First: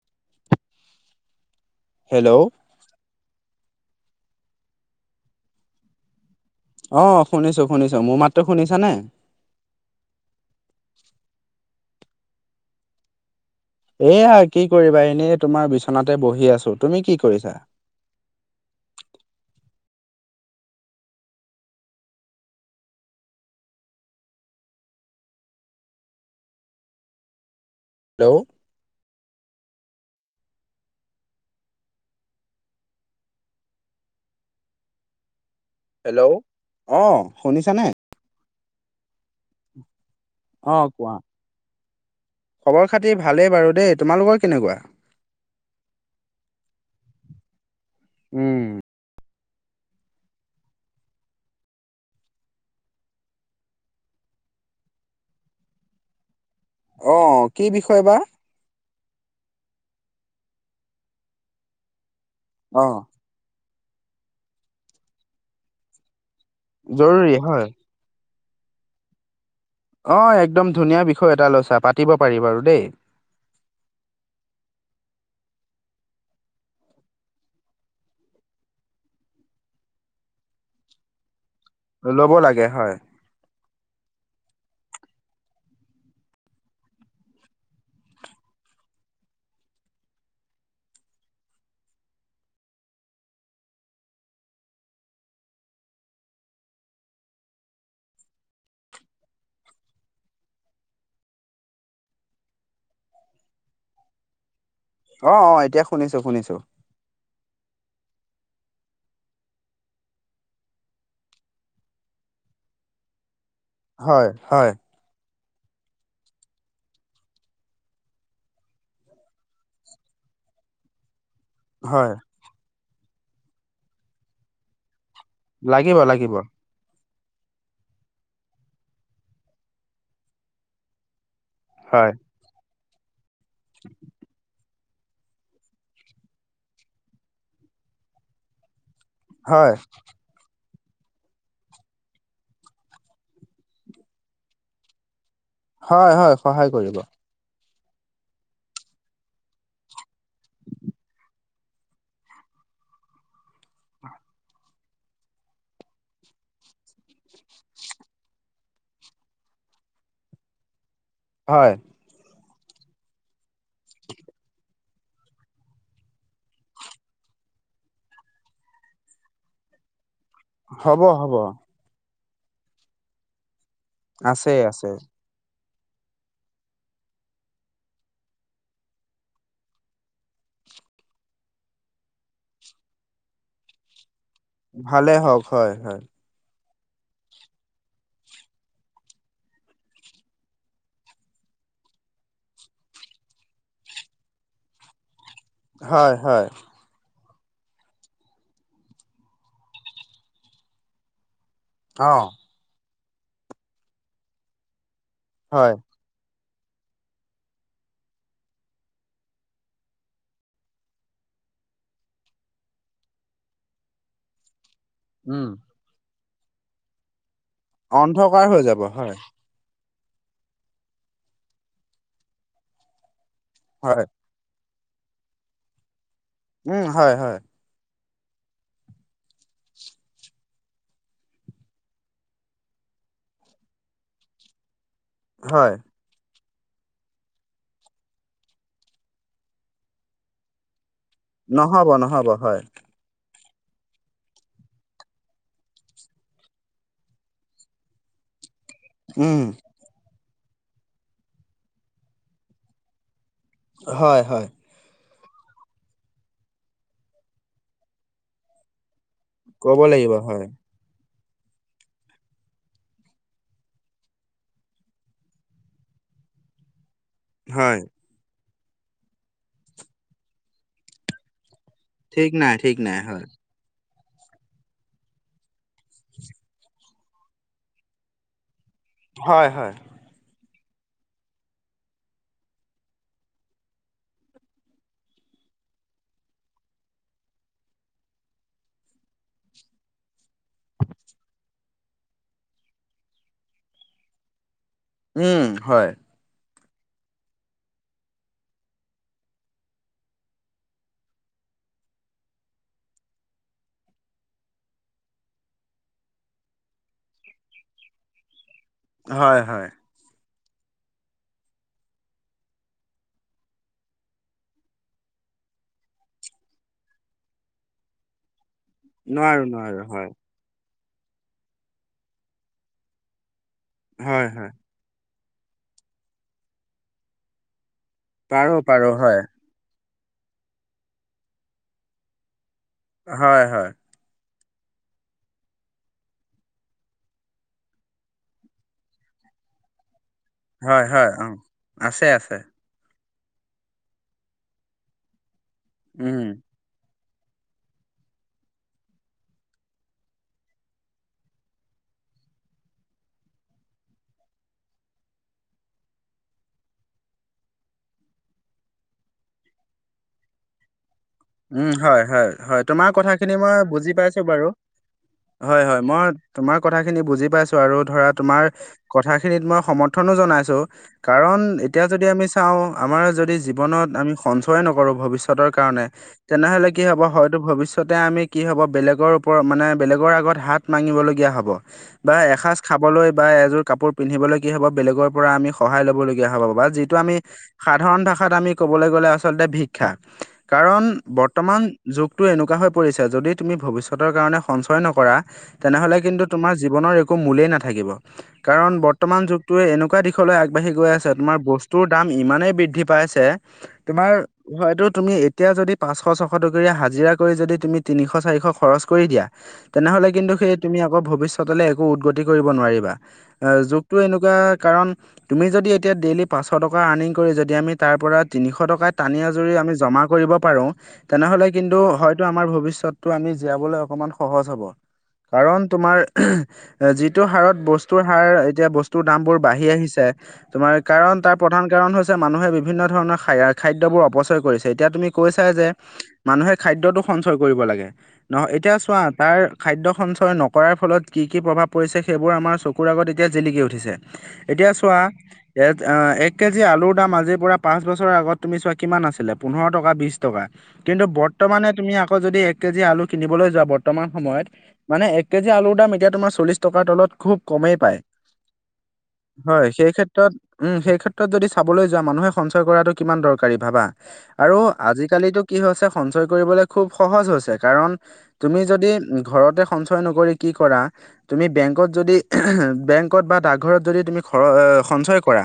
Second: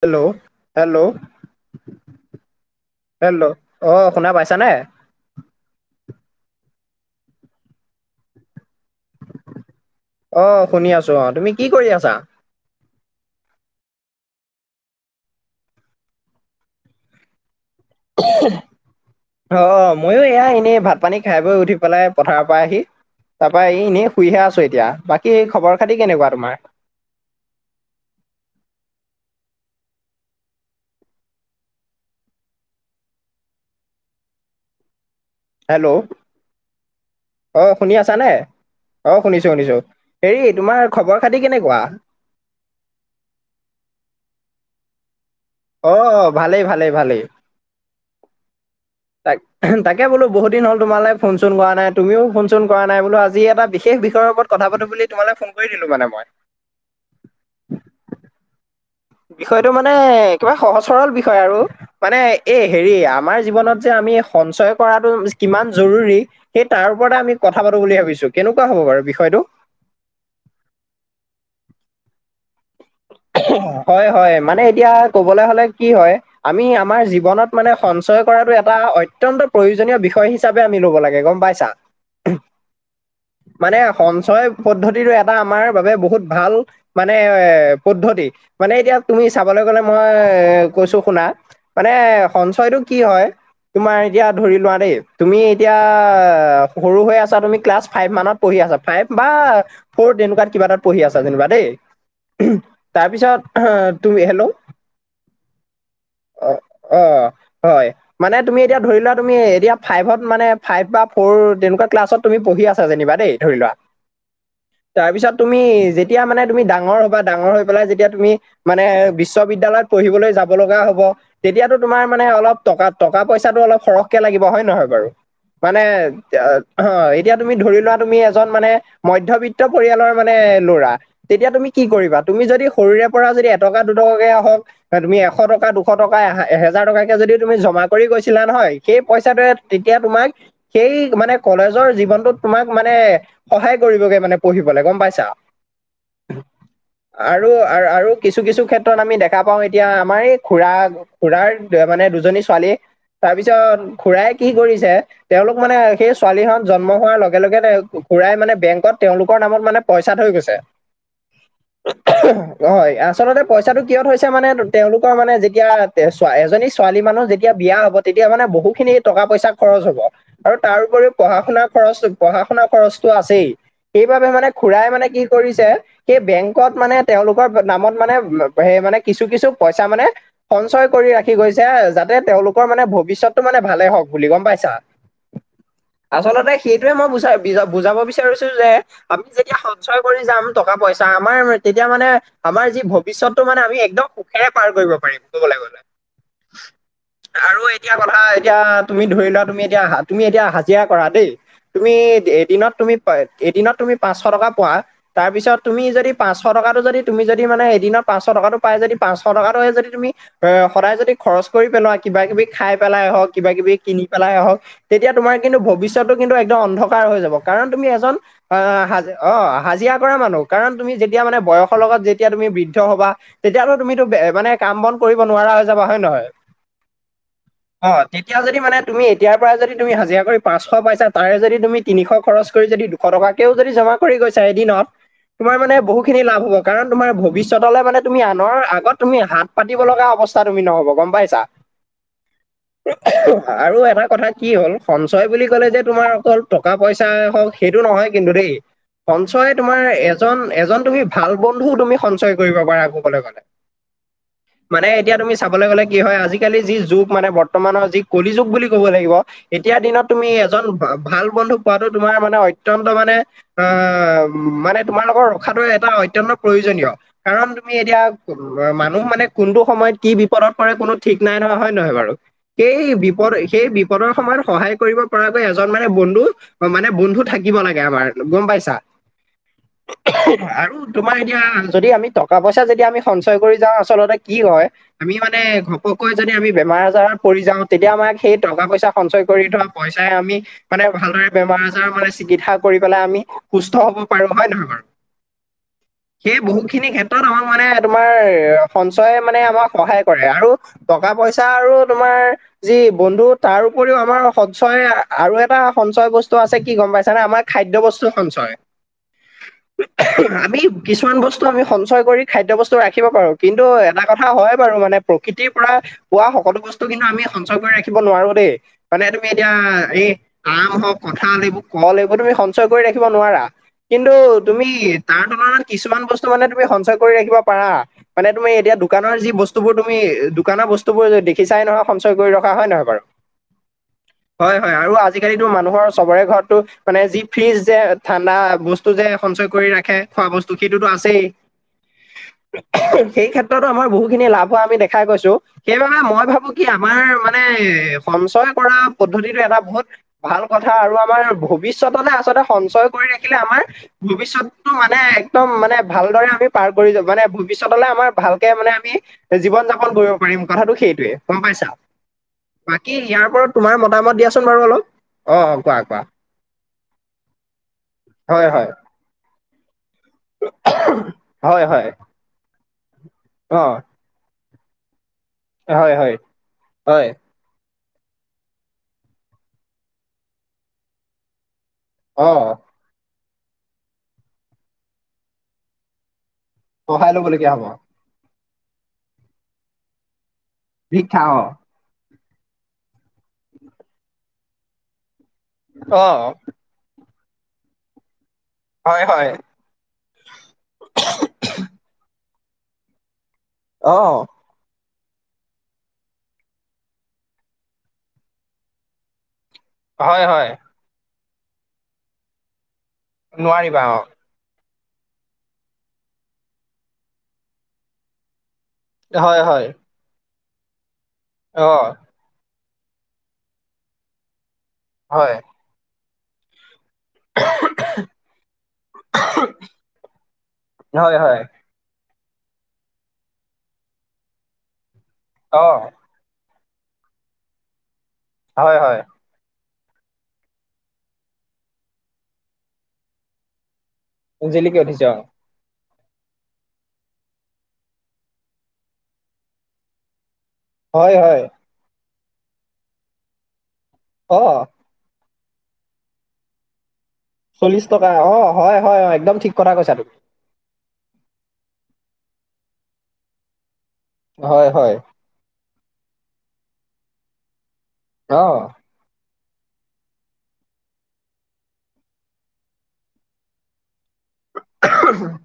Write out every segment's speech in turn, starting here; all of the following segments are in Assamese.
Hello, hello! হেল্ল'! হেল্ল'! অ শুনা পাইছানে? অ শুনিছোঁ শুনিছোঁ। মোৰ মাতটো শুনিছা নাই? অ শুনি আছোঁ অ, তুমি কি কৰি আছা? এয়া কি কৰিবা, এনেই তোমাৰ বিচনাতে বহি আছোঁ। তুমি কি কৰিছা? উহু। অ অ, ময়ো এয়া এনেই ভাত - পানী খাই বৈ উঠি পেলাই পথাৰৰ পৰা আহি তাৰপা এই এনেই শুইহে আছোঁ এতিয়া। বাকী এই খবৰ খাতি কেনেকুৱা তোমাৰ? হেল্ল'! হেল্ল'? অ শুনিছানে? ছানে? অ শুনিছোঁ শুনিছোঁ। হেৰি, অ তোমাৰ কোৱা? খবৰ খাতি কেনেকুৱা? খবৰ খাতি ভালেই বাৰু দেই, তোমালোকৰ কেনেকুৱা? অ অ, ভালেই ভালেই ভালেই। উম তাক- তাকে বোলো বহুত দিন হল তোমালে ফোন চোন কৰা নাই, তুমিও ফোন চোন কৰা নাই বোলো আজি এটা বিশেষ বিষয়ৰ ওপৰত কথা পাতো বুলি তোমালে ফোন কৰি দিলো মানে মই। অঁ, কি বিষয় বা? বিষয়টো মানে একেবাৰে সহজ সৰল বিষয় আৰু। মানে এই অ হেৰি, আমাৰ জীৱনত যে আমি সঞ্চয় কৰাটো কিমান জৰুৰী সেই তাৰ ওপৰতে জৰুৰী আমি হয় কথা পাতোঁ বুলি ভাবিছোঁ। কেনেকুৱা হ'ব বাৰু বিষয়টো? অঁ একদম ধুনীয়া বিষয় এটা লৈছা। পাতিব পাৰি বাৰু দেই। হয় হয়, মানে এতিয়া ক'বলে হলে কি হয় আমি আমাৰ জীৱনত মানে সঞ্চয় কৰাটো এটা অত্যন্ত প্ৰয়োজনীয় বিষয় হিচ হিচাপে আমি ল'ব লাগে গম পাইছা? ল'ব লাগে, হয়। মানে সঞ্চয় পদ্ধতিটো এটা আমাৰ বাবে বহুত ভাল, মানে এ পদ্ধতি। মানে এতিয়া তুমি চাবলৈ গ'লে মই এ কৈছো শুনা মানে সঞ্চয়টো কি হয় তোমাৰ এতিয়া ধৰি লোৱা দেই, তুমি এতিয়া সৰু হৈ আছা তুমি ক্লাছ ফাইভ মানত পঢ়ি আছা। ফাইভ বা ফ'ৰ তেনেকুৱাত কিবা এটাত পঢ়ি আছা যেনিবা দেই। তাৰপিছত তুমি, হেল্ল'? অঁ অঁ, এতিয়া শুনিছোঁ অ শুনিছোঁ। অ, হয়। মানে তুমি এতিয়া ধৰি লোৱা তুমি এতিয়া ফাইভত মানে ফাইভ বা ফ'ৰ তেনেকুৱা ক্লাছত তুমি পঢ়ি আছা যেনিবা দেই। ধৰি লোৱা। হয়, হয়। তাৰপিছত তুমি, যেতিয়া মানে তুমি ডাঙৰ হবা, ডাঙৰ হৈ পেলাই যেতিয়া তুমি মানে বিশ্ববিদ্যালয়ত পঢ়িবলৈ যাব লগা হ'ব, তেতিয়াতো তোমাৰ হয় মানে অলপ টকা, টকা পইচাটো অলপ সৰহকে লাগিব হয় নহয় বাৰু? মানে লাগিব লাগিব অ এতিয়া তুমি ধৰি লোৱা তুমি এজন মানে মধ্যবিত্ত পৰিয়ালৰ মানে ল'ৰা, তেতিয়া তুমি কি হয় কৰিবা তুমি যদি সৰুৰে পৰা যদি এটকা দুটকাকে হওক এ তুমি এশ টকা দুশ টকা এ এহেজাৰ টকাকে যদি তুমি জমা কৰি গৈছিলা নহয় সেই পইচাটোৱে হয় হয় তেতিয়া তোমাক সেই মানে কলেজৰ জীৱনটোত তোমাক মানে সহায় কৰিবগে মানে পঢ়িবলে, গম পাইছা? হয় হয় সহায় কৰিব। আৰু আৰু কিছু কিছু ক্ষেত্ৰত আমি দেখা পাওঁ এতিয়া আমাৰ এই খুৰা খুৰাৰ মানে দুজনী ছোৱালী তাৰপিছত খুৰাই কি কৰিছে তেওঁলোক মানে সেই ছোৱালীহঁত জন্ম হোৱাৰ লগে লগে খুৰাই মানে বেংকত তেওঁলোকৰ নামত মানে পইচা থৈ গৈছে। হয়। হয় আচলতে পইচাটো কিয় থৈছে মানে তেওঁলোকৰ মানে যেতিয়া এজনী ছোৱালী মানুহ যেতিয়া বিয়া হ'ব তেতিয়া মানে বহুখিনি টকা পইচা খৰচ হ'ব। আৰু তাৰ হ'ব উপৰিও পঢ়া হ'ব শুনাৰ খৰচ, পঢ়া শুনা খৰচটো আছেই, সেইবাবে মানে আছে খুৰাই আছে মানে কি কৰিছে সেই বেংক কত মানে তেওঁলোকৰ নামত মানে সেই মানে কিছু কিছু পইচা মানে সঞ্চয় কৰি ৰাখি গৈছে, যাতে তেওঁলোকৰ মানে ভৱিষ্যতটো মানে ভালে হওক বুলি গম পাই চা ভালে হওক হয় হয় আচলতে, সেইটোৱে মই বুজা বুজাব বিচাৰিছো যে, আমি যেতিয়া সঞ্চয় কৰি যাম টকা পইচা, আমাৰ তেতিয়া মানে আমাৰ যি ভৱিষ্যতটো মানে আমি একদম সুখেৰে পাৰ কৰিব পাৰিম। ক'বলৈ গ'লে। হয়, হয়। আৰু এতিয়া কথা এতিয়া তুমি ধৰি লোৱা তুমি এতিয়া তুমি এতিয়া হাজিৰা কৰা দেই। তুমি অ এদিনত তুমি এদিনত তুমি পাঁচশ টকা পোৱা। তাৰ পিছত হয় তুমি যদি, পাঁচশ টকাটো যদি তুমি যদি মানে এদিন পাঁচশ টকাটো পায় যদি পাঁচশ টকাটোৱে যদি তুমি, এ সদায় যদি খৰচ কৰি পেলোৱা, কিবা কিবি খাই পেলাই হওক, কিবা কিবি কিনি পেলাই হওক। তেতিয়া তোমাৰ উম কিন্তু ভৱিষ্যতটো কিন্তু একদম অন্ধকাৰ হৈ যাব। কাৰণ তুমি এজন অন্ধকাৰ অ হৈ যাব হ হয় অ হাজিৰা কৰা মানুহ কাৰণ, তুমি যেতিয়া মানে বয়সৰ লগত যেতিয়া তুমি বৃদ্ধ হ'বা। তেতিয়াহ'লে হয় তুমিটো বে মানে, কাম বন কৰিব নোৱাৰা হৈ যাবা। হয় নহয়? উম, হয় হয়। অ, তেতিয়া যদি মানে তুমি এতিয়াৰ পৰাই যদি তুমি হাজিৰা কৰি পাঁচশ পাইছা। তাৰে যদি তুমি, তিনিশ খৰচ কৰি যদি দুশ টকাকেও যদি জমা কৰি গৈছা এদিনত তোমাৰ হয় মানে বহু খিনি লাভ হ'ব। কাৰণ তোমাৰ ভৱিষ্যতলে মানে তুমি আনৰ আগত তুমি হাত পাতিব লগা অৱস্থা তুমি নহ'ব গম পাইছ নহ'ব নহ'ব হয়। আৰু এটা কথা কি হ'ল, সঞ্চয় বুলি ক'লে যে তোমাৰ অকল টকা পইচাই হওক, সেইটো নহয় কিন্তু দেই। উম সঞ্চয় তোমাৰ এজন এজন তুমি ভাল বন্ধুও তুমি সঞ্চয় কৰিব পাৰা কবলৈ গলে। হয় হয়। মানে এতিয়া তুমি চাবলে গলে কি হয়, আজিকালি যি যুগ মানে বৰ্তমানৰ যি কলি যুগ বুলি ক'ব লাগিব। এতিয়া ক'ব দিনত লাগিব তুমি হয় এজন, ভাল বন্ধু পোৱাটো তোমাৰ মানে অত্যন্ত মানে অ মানে, তোমাৰ লগত ৰখাটো এটা অত্যন্ত প্ৰয়োজনীয়, কাৰণ তুমি হয় এতিয়া মানুহ মানে কোনটো সময়ত কি বিপদত পৰে কোনো ঠিক নাই নহয়। হয় নহয় বাৰু? ঠিক নাই ঠিক সেই নাই হয় বিপদ সেই বিপদৰ সময়ত সহায় কৰিব পৰাকৈ এজন মানে বন্ধু মানে বন্ধু থাকিব লাগে আমাৰ গম পাইছা। হয় হয়। আৰু তোমাৰ এতিয়া যদি আমি টকা পইচা যেতিয়া আমি সঞ্চয় কৰি যাওঁ আচলতে কি হয়, আমি মানে ঘপকৈ যদি আমি বেমাৰ আজাৰত পৰি যাওঁ, তেতিয়া আমাক সেই টকা-পইচা সঞ্চয় কৰি থ পইচাই আমি মানে ভালদৰে বেমাৰ-আজাৰ মানে চিকিৎসা কৰি পেলাই আমি সুস্থ হ'ব পাৰো, হয় নহয় বাৰু? উম, হয়। সেই বহুখিনি ক্ষেত্ৰত আমাক মানে তোমাৰ সঞ্চয় মানে আমাক সহায় কৰে। আৰু টকা-পইচা আৰু তোমাৰ যি বন্ধু, তাৰ উপৰিও আমাৰ সঞ্চয় আৰু এটা সঞ্চয় বস্তু আছে, কি গম পাইছানে? আমাক খাদ্য বস্তু সঞ্চয়। হয় হয়। আমি কিছুমান বস্তু, আমি সঞ্চয় কৰি খাদ্য বস্তু ৰাখিব পাৰো। কিন্তু এটা কথা হয় বাৰু মানে প্ৰকৃতিৰ পৰা পোৱা সকলো বস্তু কিন্তু আমি সঞ্চয় কৰি ৰাখিব নোৱাৰো দেই। মানে তুমি নোৱাৰো এতিয়া নোৱাৰো হয় এই আম হওক, কঁঠাল এইবো, কল এইবো তুমি সঞ্চয় কৰি ৰাখিব নোৱাৰা। কিন্তু হয় হয় তুমি তাৰ তুলনাত কিছুমান বস্তু মানে তুমি সঞ্চয় কৰি ৰাখিব পাৰা। মানে তুমি পাৰো এতিয়া পাৰো দোকানৰ হয় যি বস্ বস্তুবোৰ তুমি, দোকানৰ বস্তুবোৰ যে দেখিছাই নহয় সঞ্চয় কৰি ৰখা, হয় নহয় বাৰু। হয়-হয়। হয়-হয় আৰু আজিকালিতো মানুহৰ চবৰে ঘৰতো মানে যি ফ্ৰিজ যে ঠাণ্ডা বস্তু টো যে সঞ্চয় কৰি ৰাখে খোৱা বস্তু, হয় সেইটোতো হয় আছেই। অ আছে আছে সেই ক্ষেত্ৰতো আমাৰ বহুখিনি লাভ হোৱা আমি দেখাই গৈছো। সেইবাবে উম মই ভাবো কি আমাৰ মানে সঞ্চয় কৰা পদ্ধতিটো এটা বহুত ভাল কথা আৰু আমাৰ ভৱিষ্যতলে আচলতে সঞ্চয় কৰি ৰাখিলে আমাৰ ভৱিষ্যততো মানে, একদম মানে ভালদৰে আমি পাৰ কৰি যাম মানে ভৱিষ্যতলে আমাৰ ভালকে মানে আমি জীৱন-যাপন কৰিব পাৰিম, কথাটো সেইটোৱে। গম পাইছা উম' হয়-হয়-হয়, বাকী তোমাৰ ইয়াৰ কথাখিনি ওপৰত মই তোমাৰ বুজি মতামত পাইছো দিয়াচোন বাৰু। অলপ অ অ কোৱা হয়-হয়, কোৱা মই তোমাৰ কথাখিনি বুজি পাইছো, আৰু ধৰা তোমাৰ হয় হয় কথাখিনিত মই সমৰ্থনো জনাইছো। কাৰণ হয় এতিয়া হয় যদি আমি চাওঁ আমাৰ যদি অ জীৱনত আমি সঞ্চয় নকৰো ভৱিষ্যত সিহঁতৰ কাৰণে, হয় হয় তেনেহলে কি হ'ব হয় হয়তো ভৱিষ্যত ভৱিষ্যতে আমি কি হ'ব, বেলেগৰ ওপৰত মানে বেলেগৰ আগত হাত মাগিব লগীয়া হ'ব। বা অ এসাঁজ খাবলৈ বা এযোৰ কাপোৰ পিন্ধিবলৈ কি হ'ব, বেলেগৰ পৰা আমি সহায় ল'ব লগীয়া হ'ব। বা যিটো সহায় আমি, লবলগীয়া হব সাধাৰণ ভাষাত আমি ক'বলৈ গ'লে আচলতে ভিক্ষা, কাৰণ ভিক্ষা অ বৰ্তমান যুগটো এনেকুৱা হৈ পৰিছে, যদি তুমি ভৱিষ্যতৰ কাৰণে সঞ্চয় নকৰা তেনেহলে অ কিন্তু তোমাৰ জীৱনৰ একো মূলেই নাথাকিব। কাৰণ হয় বৰ্তমান হয় যুগটোৱে এনেকুৱা দিশলৈ আগবাঢ়ি গৈ আছে, তোমাৰ বস্তুৰ দাম ইমানেই বৃদ্ধি পাইছে। অ তোমাৰ, হয়টো তুমি এতিয়া যদি পাঁচশ, ছশ টকীয়া হাজিৰা কৰি যদি তুমি তিনিশ, চাৰিশ খৰচ কৰি দিয়া তেনেহ'লে হয় কিন্তু হয় সেই তুমি আকৌ ভৱিষ্যতলে একো উদগতি কৰিব নোৱাৰিবা। আ, নোৱাৰিবা যোগটো অ এনেকুৱা কাৰণ তুমি যদি এতিয়া ডেইলি পাঁচশ টকা আৰ্নিং কৰি, যদি আমি তাৰ পৰা তিনিশ টকাত টানি হয় আজুৰি হয় আমি জমা কৰিব পাৰোঁ। তেনেহ'লে অ কিন্তু হয়তো আমাৰ ভৱিষ্যতটো আমি জীয়াবলৈ অকণমান সহজ হ'ব। হয় কাৰণ তোমাৰ যি যিটো হাৰত বস্তুৰ হাৰ, এতিয়া বস্তু দামবোৰ বাঢ়ি আহিছে, কাৰণ হয় তোমাৰ হয় প্ৰধান কাৰণ হৈছে মানুহে বিভিন্ন ধৰণৰ খাই খাদ্যবোৰ অপচয় কৰিছে। এতিয়া তুমি কৈছাই যে অ মানুহে খাদ্যটো সঞ্চয় কৰিব লাগে। নহয় এতিয়া হয় হয় চোৱা তাৰ খাদ্য সঞ্চয় নকৰাৰ ফলত কি-কি প্ৰভাৱ পৰিছে, সেইবোৰ আমাৰ চকুৰ আগত এতিয়া জিলিকি উঠিছে। এতিয়া জিলিকি চোৱা উঠিছে অ ইয়াত এক কেজি আলুৰ দাম আজিৰ পৰা পাঁচ বছৰৰ আগত তুমি চোৱা কিমান আছিলে, পোন্ধৰ টকা বিশ টকা কিন্তু হয় হয় বৰ্তমানে তুমি আকৌ যদি এক কেজি আলু কিনিবলৈ যোৱা, বৰ্তমান অ সময়ত মানে এক কেজি আলুৰ দাম এতিয়া তোমাৰ চল্লিছ টকা তলত খুব কমেই চল্লিশ পায়, টকা অ হয় হয় অ একদম ঠিক হয় কথা সেই কৈছা তুমি ক্ষেত্ৰত, উম সেই ক্ষেত্ৰত যদি চাবলৈ যোৱা মানুহে সঞ্চয় কৰাটো কিমান দৰকাৰী ভাবা আৰু, হয় হয় আজিকালিটো কি হৈছে সঞ্চয় কৰিবলৈ খুব সহজ হৈছে কাৰণ অ তুমি যদি ঘৰতে, সঞ্চয় নকৰি কি কৰা, তুমি বেংকত যদি বেংকত বা ডাগঘৰত যদি তুমি, ঘৰ সঞ্চয় কৰা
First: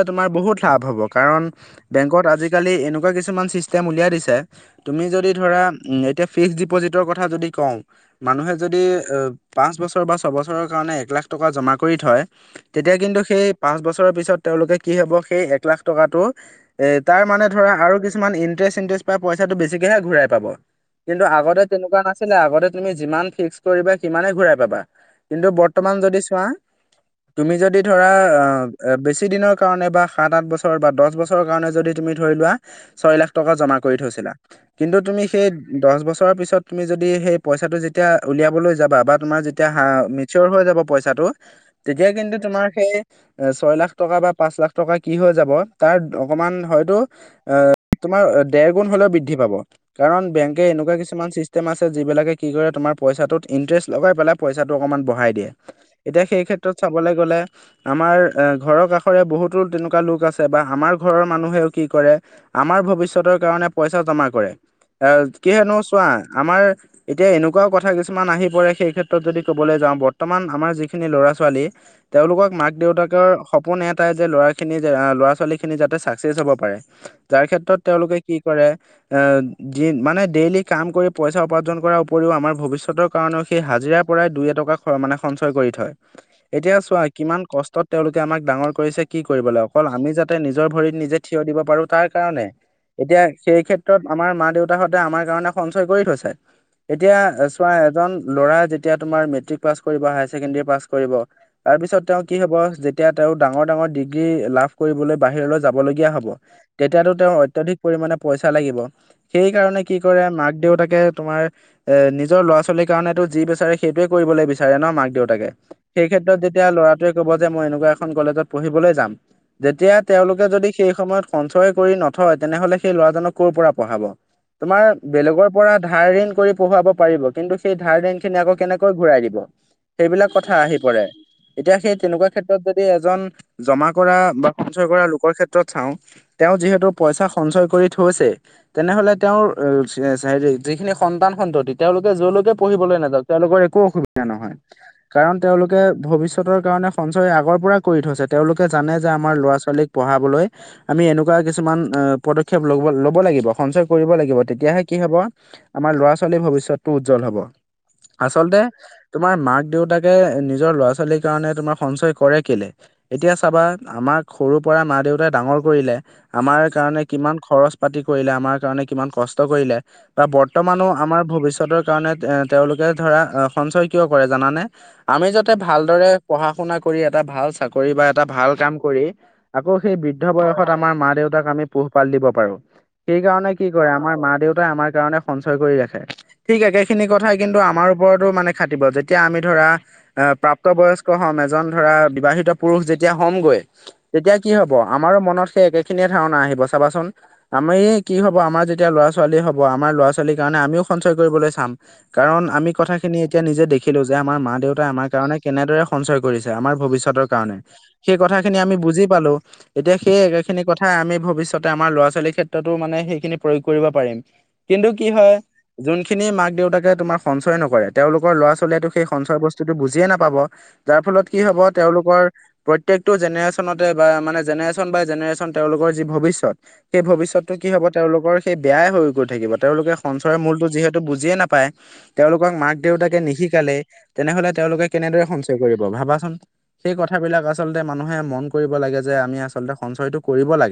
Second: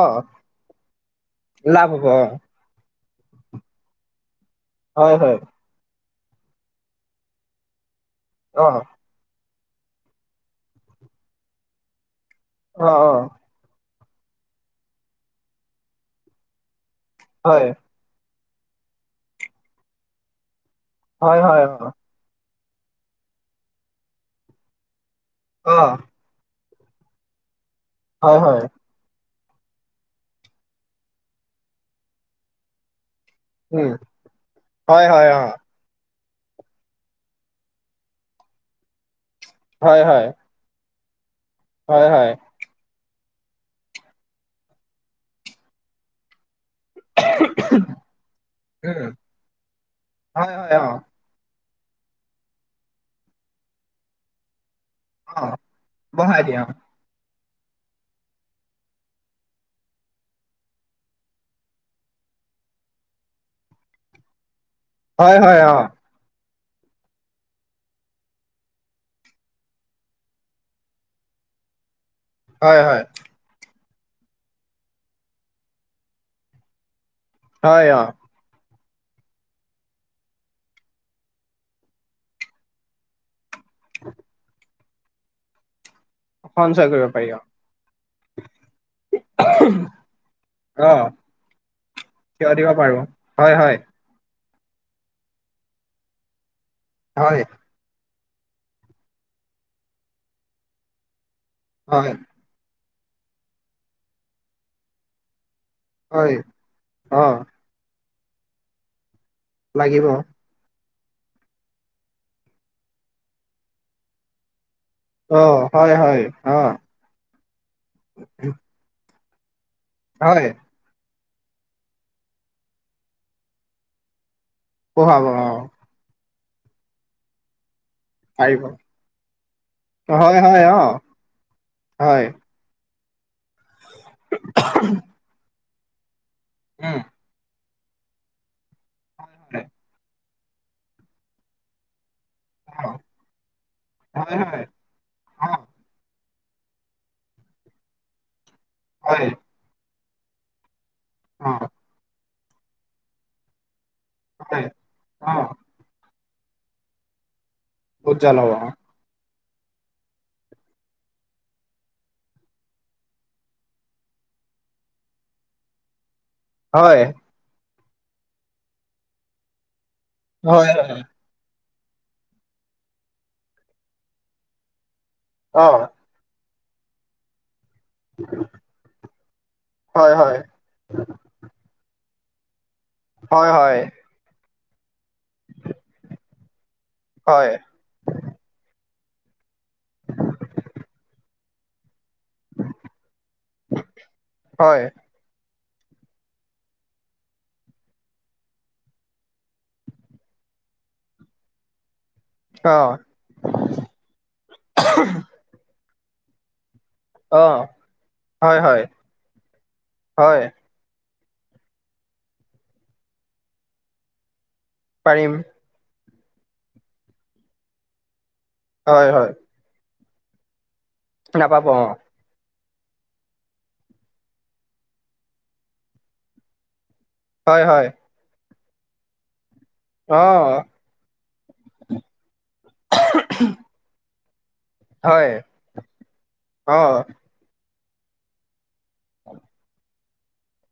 অ তোমাৰ বহুত লাভ হব কাৰন লাভ হ'ব অ বেংকত আজি, আজিকালি এনেকুৱা কিছুমান চিষ্টেম উলিয়াই দিছে তুমি হয় যদি হয় ধৰা, এতিয়া ফিক্সড ডিপ'জিটৰ কথা যদি কওঁ মানুহে অ যদি, পাঁচ বছৰ বা ছবছৰৰ কাৰণে এক লাখ টকা জমা কৰি থয় অ তেতিয়া অ কিন্তু সেই, পাঁচ বছৰৰ পিছত তেওঁলোকে কি হব সেই এক লাখ টকাটো এ তাৰ মানে হয় ধৰা আৰু কিছু মান ইণ্টাৰেষ্ট -চিন্তাৰেষ্ট পাই পইছাটো বেছিকেহে ঘূৰাই পাব, কিন্তু হয় আগতে হয় অ তেনেকুৱা নাছিল। কিন্তু আগতে তুমি যিমান ফিক্স কৰিবা সিমানে ঘুৰাই পাবা কিন্তু অ বৰ্তমান যদি চোৱা, তুমি যদি ধৰা হয় অ হয় বেছি দিনৰ কাৰণে বা সাত আঠ বছৰ বা দচ বছৰৰ কাৰণে যদি তুমি ধৰি লোৱা ছয় লাখ, টকা জমা উম কৰি থৈছিলা কিন্তু হয় তুমি হয় অ সেই, দছ বছৰৰ পিছত তুমি যদি সেই পইচাটো যেতিয়া উলিয়াবলৈ যাবা বা, তোমাৰ যেতিয়া হা হয় হয় মিছিয়ৰ হৈ যাব পইচাটো হয় তেতিয়া হয় কিন্তু তোমাৰ সেই, এ ছয় লাখ টকা বা পাঁচ লাখ টকা কি হৈ যাব তাৰ অকমান হয়তো, তোমাৰ দেৰ গুণ হলেও উম বৃদ্ধি পাব, কাৰণ হয় বেংকে হয় অ এনেকুৱা কিছুমান চিছ- ষ্টেম আছে যিবিলাক কি কৰে তোমাৰ পইচাটোত ইন্টাৰেষ্ট লগাই পেলাই পইচাটো অকণমান, বঢ়াই অ দিয়ে এতিয়া বঢ়াই সেই দিয়ে অ ক্ষেত্ৰত চাবলৈ গলে, আমাৰ এ ঘৰৰ কাষৰে বহুতো তেনেকুৱা লোক আছে বা আমাৰ ঘৰৰ মানুহেও কি কৰে, আমাৰ ভৱিষ্যতৰ কাৰণে পইচা জমা কৰে হয় এ কি হয় অ হেনো চোৱা আমাৰ, এতিয়া এনেকুৱাও কথা কিছুমান আহি পৰে সেই ক্ষেত্ৰত যদি কবলৈ যাওঁ বৰ্তমান আমাৰ যিখিনি ল'ৰা ছোৱালী, তেওঁলোকক মাক হয় হয় দেউতাকৰ, সপোন এটাই যে ল'ৰাখিনি ল'ৰা ছোৱালীখিনি যাতে ছাকচেছ হ'ব পাৰে যাৰ ক্ষেত্ৰত হয় অ তেওঁলোকে, কি কৰে এ মানে ডেইলি কাম কৰি পইচা উপাৰ্জন কৰাৰ উপৰিও আমাৰ ভৱিষ্যতক, কাৰণেও সেই হাজিৰাাৰ পৰাই দুই এটকা মানে সঞ্চয় কৰি থয়। এতিয়া সঞ্চয় চোৱা কৰিব পাৰি অ কিমান কষ্টত তেওঁলোকে এতিয়া চোৱা কিমান কষ্টত তেওঁ লোকে আমাক ডাঙৰ কৰিছে কি কৰিবলে অকল আমি যাতে নিজৰ অ ভৰিত নিজে থিয় দিব পাৰো। তাৰ কাৰণে, থিয় দিব পাৰো এতিয়া হয় সেই হয় ক্ষেত্ৰত। তত আমাৰ মা দেউতাাহঁতে আমাৰ কাৰণে সঞ্চয় কৰি থৈছে এতিয়া হয় চোৱা এজন, ল'ৰা যেতিয়া তোমাৰ মেট্ৰিক পাছ কৰিব হায়াৰ ছেকেণ্ডৰী পাছ কৰিব তাৰ পিছত হয় তেওঁ কি হব যে, তেতিয়া তেওঁ ডাঙৰ ডাঙৰ ডিগ্ৰী লাভ কৰিবলৈ বাহিৰলৈ যাব লগীয়া হ'ব হয় তেতিয়াাটো অ তেওঁৰ অত্যাধিক, পৰিমাণে পইচা লাগিব সেইকাৰণে কি লাগিব কৰে মাক দেউতাকে তোমাৰ, এ নিজৰ ল'ৰা ছোৱালীৰ কাৰণেতো যি বিচাৰে সেইটোৱে কৰিবলৈ বিচাৰে ন মাক- অ দেউতাকে হয় সেই হয় ক্ষেত্ৰত অ যেতিয়া ল'ৰা, যে ক'ব যে মই এনেকুৱা এখন কলেজত পঢ়িবলৈ যাম তেতিয়া তেওঁলোকে হয় যদি সেই সময়ত, সঞ্চয় কৰি নথয়, তেনেহলে সেই ল'ৰাজনক কৰ' পৰা পঢ়াব। তোমাৰ পঢ়াব অ বেলেগৰ পৰা, ধাৰ ঋণ কৰি পঢ়ুৱাব পাৰিব কিন্তু সেই ধাৰ ঋণ, সেইখিনি আকৌ পাৰিব কেনেকৈ ঘূৰাই দিব সেইবিলাক হয় কথা হয় আহি অ পৰে এতিয়া সেই হয় তেনেকুৱা ক্ষেত্ৰত, এই ক্ষেত্ৰত যদি এজন জমা কৰা বা সঞ্চয় কৰা লোকৰ ক্ষেত্ৰত চাওঁ, তেওঁ যিহেতু উম পইচা সঞ্চয় কৰি থৈছে তেনেহলে তেওঁৰ, হেৰি যিখিনি সন্তান সন্ততি তেওঁলোকে যলৈকে পঢ়িবলৈ নাযাওক, তেওঁলোকৰ একো অসুবিধা হয় নহয়। হয় কাৰণ অ তেওঁলোকে ভৱিষ্যতৰ কাৰণে সঞ্চয় আগৰ পৰা কৰি থৈছে তেওঁলোকে জানে যে হয় আমাৰ ল'ৰা ছোৱালীক, পঢ়াবলৈ আমি এনেকুৱা অ কিছুমান আ পদক্ষেপ লব ল'ব লাগিব সঞ্চয়, কৰিব লাগিব হয় তেতিয়াহে কি হব অ আমাৰ ল'ৰা ছোৱালীৰ ভৱিষ্যতটো উজ্জ্বল হব। উজ্জ্বল হ'ব আচলতে, তোমাৰ মাক দেউতাকে নিজৰ ল'ৰা ছোৱালীৰ কাৰণে তোমাৰ সঞ্চয় কৰে কেলে, এতিয়া চাবা আমাক সৰুৰ পৰা মা দেউতাই ডাঙৰ, কৰিলে, আমাৰ হয় কাৰণে কিমান খৰচ পাতি কৰিলে, আমাৰ কাৰণে কিমান কষ্ট কৰিলে, বা হয় বৰ্তমানো হয় আমাৰ ভৱিষ্যতৰ কাৰণে এ তেওঁলোকে ধৰা সঞ্চয় কিয় কৰে জানানে? আমি যাতে অ ভালদৰে পঢ়া শুনা কৰি এটা ভাল চাকৰি, কৰি বা এটা ভাল কাম কৰি আকৌ সেই বি হয় হয় দ্ধ বয়সত আমাৰ মা দেউতাক আমি পোহপাল দিব পাৰো। হয় সেইকাৰণে কি হয় কৰে আমাৰ মা দেউতাই আমাৰ কাৰণে, সঞ্চয় কৰি ৰাখে। ঠিক একেখিনি কথাই হয় কিন্তু আমাৰ ওপৰতো মানে খাাটিব যেতিয়া আমি ধৰা, আহ প্ৰাপ্ত বয়স্ক হম এজন ধৰা বিবাহিত পুৰুষ যেতিয়া হ'মগৈ তেতিয়া কি হ'ব হয় আমাৰো মনত সেই একেখিনিয়ে ধাৰণা আহিব চাবাচোন। আমি কি হব আমাৰ যেতিয়া ল'ৰা ছোৱালী হ'ব আমাৰ ল'ৰা ছোৱালীৰ কাৰণে আমিও সঞ্চয় কৰিবলৈ চাম। কাৰণ আমি অ', কথাখিনি এতিয়া নিজে দেখিলো যে আমাৰ মা দেউতাই আমাৰ কাৰণে কেনেদৰে সঞ্চয় কৰিছে আমাৰ ভৱিষ্যতৰ কাৰণে অ', সেই কথা হয়, খিনি আমি হয়, বুজি পালো এতিয়া সেই একে হয়, খিনি কথা হা আমি ভৱিষ্যতে আমাৰ ল'ৰা ছোৱালীৰ ক্ষেত্ৰতো মানে সেইখিনি প্ৰয়োগ কৰিব পাৰিম কিন্তু কি পাৰিম হয় যোনখিনি মাক দেউতাকে তোমাৰ সঞ্চয় নকৰে তেওঁলোৰ ল'ৰা ছোৱালীয়ে টো সেই হয়, হয়, সঞ্চয় বস্তু [unintelligible] বুজিয়ে নাপাব যাৰ ফলত কি হ'ব নাপাব অ', তেওঁলোকৰ প্ৰত্যেকটো জেনেৰেচনতে বা মানে জেনেৰেশচন বাই জেনেৰেচন তেওঁলোকৰ যি ভৱিষ্যত সেই ভৱিষ্যতটো হয়, কি হ'ব হয়, তেওঁলোকৰ সেই বেয়াই হৈ গৈ থাকিব তেওঁলোকে সঞ্চয়ৰ অ', মূলটো যিহেতু বুজিয়ে নাপায় পায় তেওঁলোকক মাক দেউতাকে নিশিকালেই তেনেহলে তেওঁলোকে কেনেদৰে হয়, সঞ্চয় কৰিব ভাবাচোন, সেই অ'। কথাবিলাক আচলতে মানুহে মন কৰিব লাগে যে আমি আচলতে সঞ্চয়টো কৰিব লাগে।